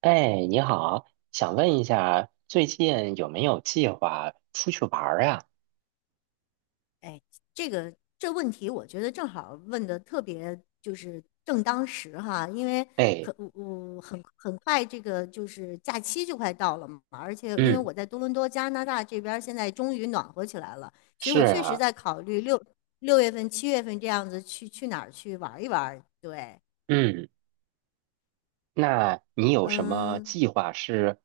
哎，你好，想问一下，最近有没有计划出去玩儿啊？哎，这问题，我觉得正好问的特别就是正当时哈。因为哎。我很快这个就是假期就快到了嘛，而且因为嗯。我在多伦多加拿大这边儿现在终于暖和起来了，所以是我确实啊。在考虑六月份、七月份这样子去哪儿去玩一玩。对。嗯。那你有什么嗯。计划，是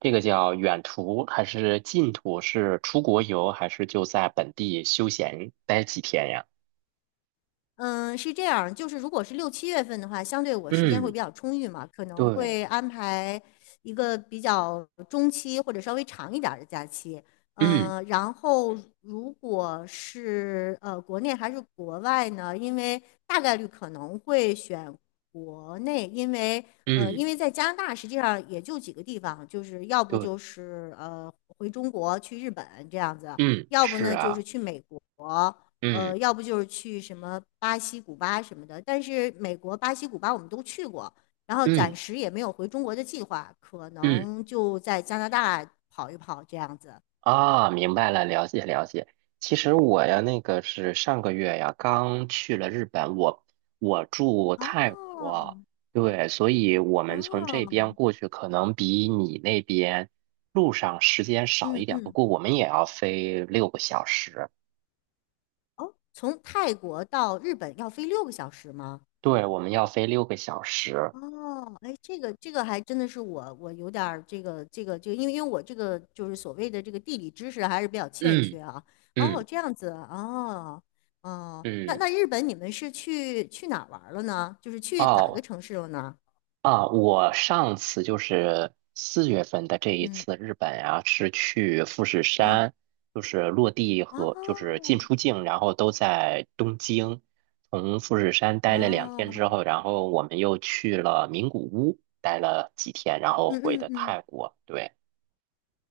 这个叫远途还是近途？是出国游还是就在本地休闲待几天呀？嗯，是这样，就是如果是6、7月份的话，相对我时间会嗯。比较充裕嘛，可能对。会安排一个比较中期或者稍微长一点儿的假期。嗯嗯，然后如果是国内还是国外呢？因为大概率可能会选国内。因为嗯。在加拿大实际上也就几个地方，就是要不就对。是回中国去日本这样子，嗯。要不是呢就是啊。去美国。嗯要不就是去什么巴西、古巴什么的。但是美国、巴西、古巴我们都去过，然后暂嗯时也没有回中国的计划，可嗯。能就在加拿大跑一跑这样子。啊，明白了，了解了解。其实我呀，那个是上个月呀，刚去了日本，我住泰哦。国。对，所以我们从这哦。边过去，可能比你那边路上时间少嗯一点，不嗯。过我们也要飞六个小时。哦，从泰国到日本要飞6个小时吗？对，我们要飞六个小时。哦。哎，这个还真的是我有点儿这个，因为我这个就是所谓的这个地理知识还是比较欠嗯缺啊。哦，嗯这样子。哦。哦，那嗯。那日本你们是去哪儿玩儿了呢？就是去哪个哦。城市了呢？啊，我上次就是四月份的这一嗯次日本啊，是去富士嗯。山，就是落地和就是哦。进出境，然后都在东京。从富士山待了两哦。天之后，然后我们又去了名古屋，待了几天，然后嗯回嗯的嗯。泰国。对。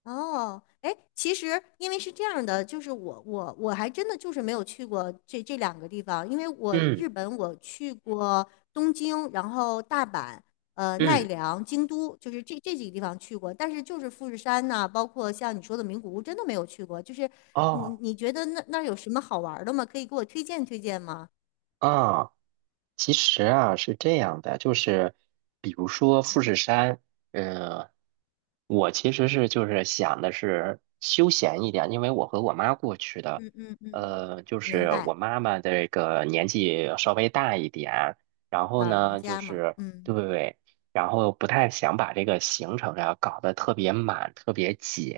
哦。哎，其实因为是这样的，就是我还真的就是没有去过这两个地方，因为我嗯日本我去过东京，然后大阪、奈嗯。良、京都，就是这几个地方去过，但是就是富士山呐、包括像你说的名古屋，真的没有去过。就是你哦。你觉得那儿有什么好玩儿的吗？可以给我推荐推荐吗？啊，其实啊，是这样的，就是比如说富士山，呃，我其实是就是想的是休闲一点，因为我和我妈过去的，嗯嗯嗯。就明是我白。妈妈这个年纪稍微大一点，然后老人呢，就家嘛。是嗯。对，然后不太想把这个行程啊搞得特别满，特别紧，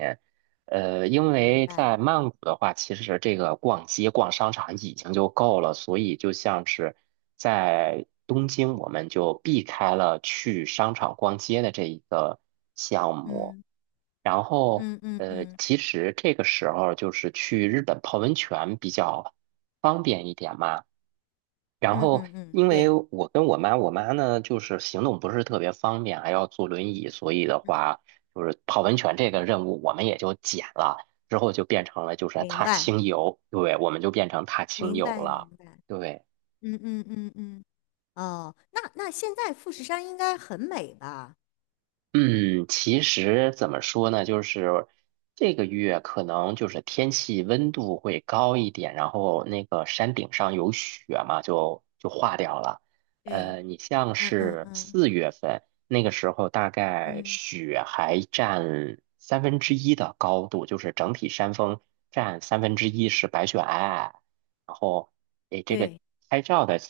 因明为白。在曼谷的话，其实这个逛街、逛商场已经就够了，所以就像是在东京，我们就避开了去商场逛街的这一个项目。嗯然后，嗯嗯嗯其实这个时候就是去日本泡温泉比较方便一点嘛。然嗯后，嗯嗯。因为对。我跟我妈，我妈呢就是行动不是特别方便，还要坐轮椅，所以的嗯。话，就是泡温泉这个任务我们也就减了，之后就变成了就是明踏白。青游。对，我们就变成踏青明游白了。明白。对。嗯嗯嗯嗯。哦，那现在富士山应该很美吧？嗯，其实怎么说呢，就是这个月可能就是天气温度会高一点，然后那个山顶上有雪嘛，就化掉了。对。你像嗯嗯是嗯四月份那个时候，大概嗯。雪还占三分之一的高度，就是整体山峰占三分之一是白雪皑皑，然后诶，这个对。拍照的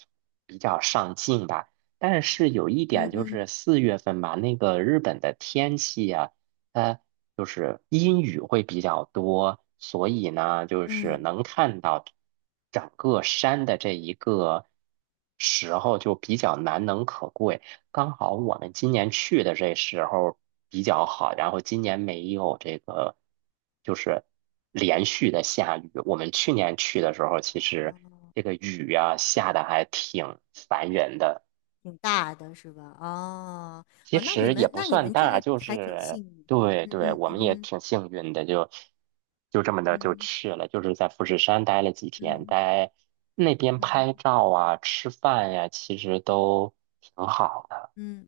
比较上镜吧。但是有一点嗯就是嗯四月份吧，那个日本的天气呀、它就是阴雨会比较多，所以呢，就是嗯。能看到整个山的这一个时候就比较难能可贵。刚好我们今年去的这时候比较好，然后今年没有这个就是连续的下雨。我们去年去的时候，其实这个雨呀、下的还挺烦人的。挺大的是吧？哦。其哦，那你实也们不那你算们这大，个就还挺是幸运。对对，嗯我嗯们也嗯挺幸运的，就这么的就嗯去了，就是在富士山待了几天，嗯待那边嗯嗯拍嗯照啊、吃饭呀、其实都挺好的。嗯。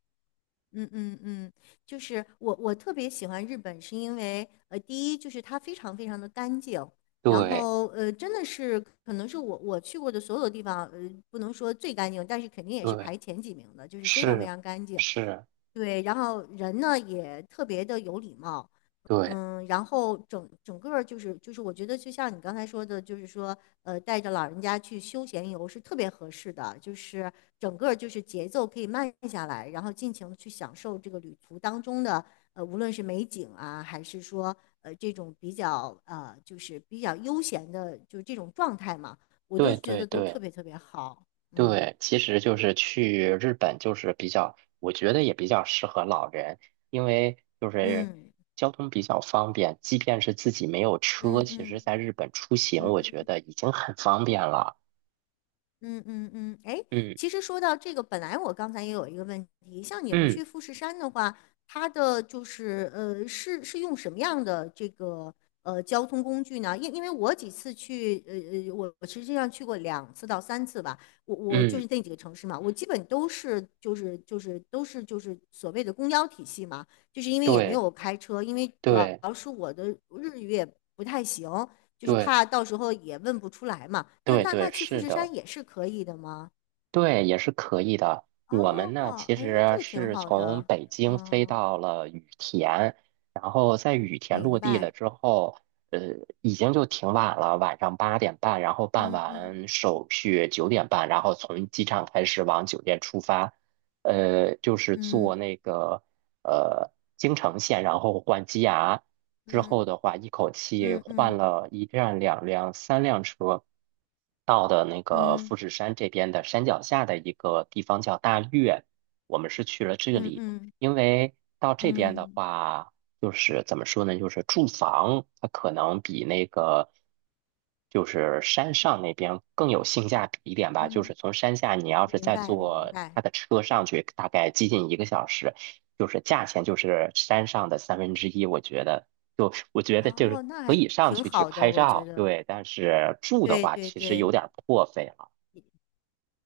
嗯嗯嗯。就是我特别喜欢日本，是因为第一就是它非常非常的干净，然对后真的是可能是我去过的所有地方，不能说最干净，但是肯定也是对。排前几名的，就是非常非是常干净。是。对，然后人呢也特别的有礼貌。对嗯，然后整个儿就是，我觉得就像你刚才说的，就是说，带着老人家去休闲游是特别合适的，就是整个儿就是节奏可以慢下来，然后尽情的去享受这个旅途当中的，无论是美景啊，还是说，这种比较就是比较悠闲的，就是这种状态嘛，我都对觉对得都特对。别特别好。嗯对，其实就是去日本，就是比较，我觉得也比较适合老人，因为就是嗯交通比较方便，即便是自己没有车，嗯其实嗯在日本出行，嗯我嗯觉得已经很方便了。嗯嗯嗯。哎，嗯其实说到这个，本来我刚才也有一个问题，像你们嗯去富士山的话，它的就是是用什么样的这个交通工具呢？因为我几次去，我实际上去过2次到3次吧。我就嗯。是那几个城市嘛，我基本都是就是所谓的公交体系嘛，就是因为也没对有开车，因为主要对是我的日语也不太行。就是对怕到时候也问不出来嘛。就对那对，那去富是士山的。也是可以的吗？对，也是可以的。我们呢，哦。其哎，这实个挺是好从的。北京飞嗯，到了羽田，然后在羽田明落地白。了之后，呃，已经就挺晚了，晚上8点半，然后办嗯嗯完手续9点半，然后从机场开始往酒店出发，就是坐嗯那个呃京成线，然后换机衙，之后嗯的话，一口气嗯换嗯了一辆、两辆、三辆车，到的那个嗯富士山这边的山脚下的一个地方叫大岳，我们是去了这嗯里，嗯因为到这边的嗯话，就是怎么说呢，就是住房它可能比那个。就是山上那边更有性价比一点吧，就是嗯。从山下你要是明再白明坐白。他的车上去，大概接近1个小时，就是价钱就是山上的三分之一，我觉得。就我觉得就是哦，那可还以上挺去去好的，拍我觉照。得。对，但是住的对话对其实有对点儿破费了。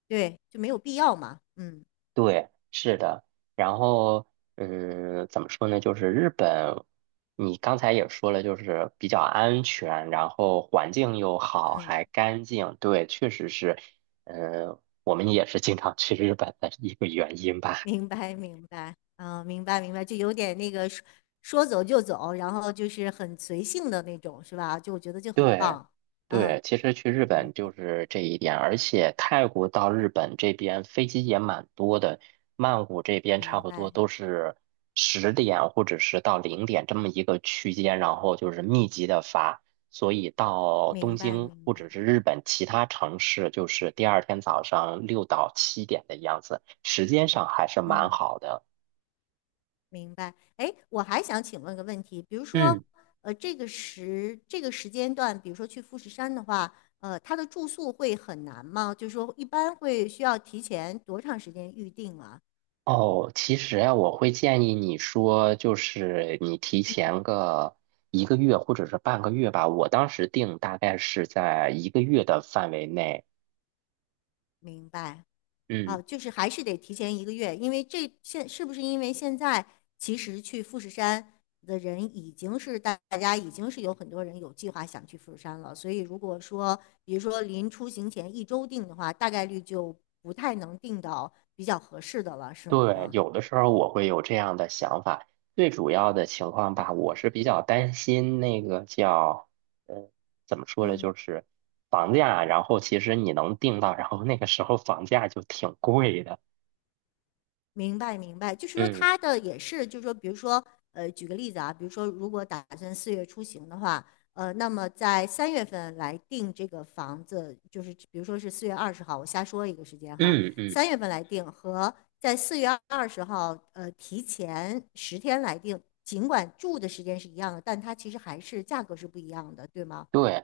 对，就没有必要嘛。嗯对，是的。然后，嗯，怎么说呢？就是日本，你刚才也说了，就是比较安全，然后环境又好，嗯。还干净。对，确实是，嗯，我们也是经常去日本的一个原因吧。明白，明白。嗯。明白，明白，就有点那个说说走就走，然后就是很随性的那种，是吧？就我觉得就很对。棒。嗯对，其实去日嗯。本就是这一点，而且泰国到日本这边飞机也蛮多的，曼谷这边差明不多白，都是10点或者是到0点这么一个区间，然后就是密集的发，所以到东明白，京明或白。者是日本其他城市，就是第二天早上6到7点的样子，时间上还是蛮嗯。好的。明白。哎，我还想请问个问题，比如说，嗯。这个时间段，比如说去富士山的话，它的住宿会很难吗？就是说，一般会需要提前多长时间预定啊？哦，其实啊，我会建议你说，就是你提前个一个月或者是半个月吧。我当时定大概是在一个月的范围内。明白。啊，嗯。就是还是得提前1个月，因为这现是不是因为现在其实去富士山的人已经是大家已经是有很多人有计划想去富士山了，所以如果说比如说临出行前1周定的话，大概率就不太能定到比较合适的了，是吗？对，有的时候我会有这样的想法。最主要的情况吧，我是比较担心那个叫，呃，怎么说呢，嗯。就是房价。然后其实你能定到，然后那个时候房价就挺贵的。明白明白，就是说嗯他的也是，就是说，比如说，举个例子啊，比如说，如果打算四月出行的话，那么在三月份来定这个房子，就是比如说是四月二十号，我瞎说一个时间哈，嗯嗯。三月份来定和在四月二十号，提前10天来定，尽管住的时间是一样的，但它其实还是价格是不一样的，对吗？对，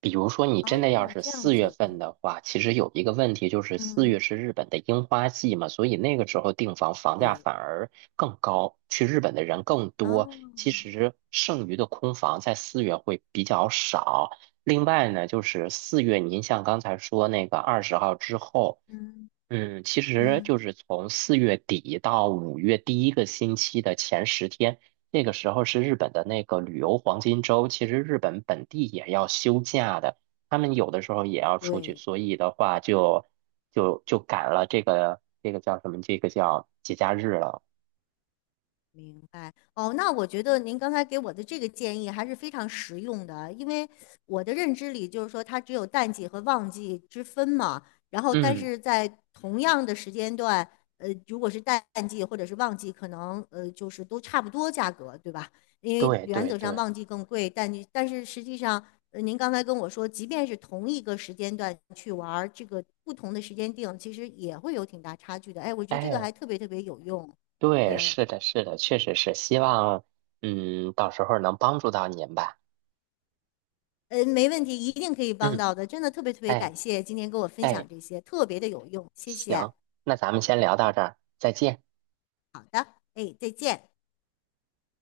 比如说你真哦，的要是这样四月子。份的话，其实有一个问题就是四嗯。月是日本的樱花季嘛，所以那个时候订房房价对。反而更高，去日本的人更多。哦。其实剩余的空房在四月会比较少。另外呢，就是四月，您像刚才说那个20号之后。嗯嗯，其实嗯。就是从4月底到5月第一个星期的前10天，那个时候是日本的那个旅游黄金周。其实日本本地也要休假的，他们有的时候也要出去，对。所以的话就赶了这个叫什么？这个叫节假日了。明白哦，那我觉得您刚才给我的这个建议还是非常实用的啊，因为我的认知里就是说它只有淡季和旺季之分嘛。然后但嗯。是在同样的时间段，如果是淡季或者是旺季，可能就是都差不多价格，对吧？因为对原对则上对。旺季更贵，淡季，但是实际上，您刚才跟我说，即便是同一个时间段去玩儿这个不同的时间定，其实也会有挺大差距的。哎，我觉得这个哎。还特别特别有用，对，对。是的，是的，确实是，希望到时候能帮助到您吧。嗯，没问题，一定可以帮嗯。到的。真的特别特别哎感谢今天跟我分哎。享这些，特别的有用，谢谢。行，那咱们先聊到这儿，再见。哎，再见。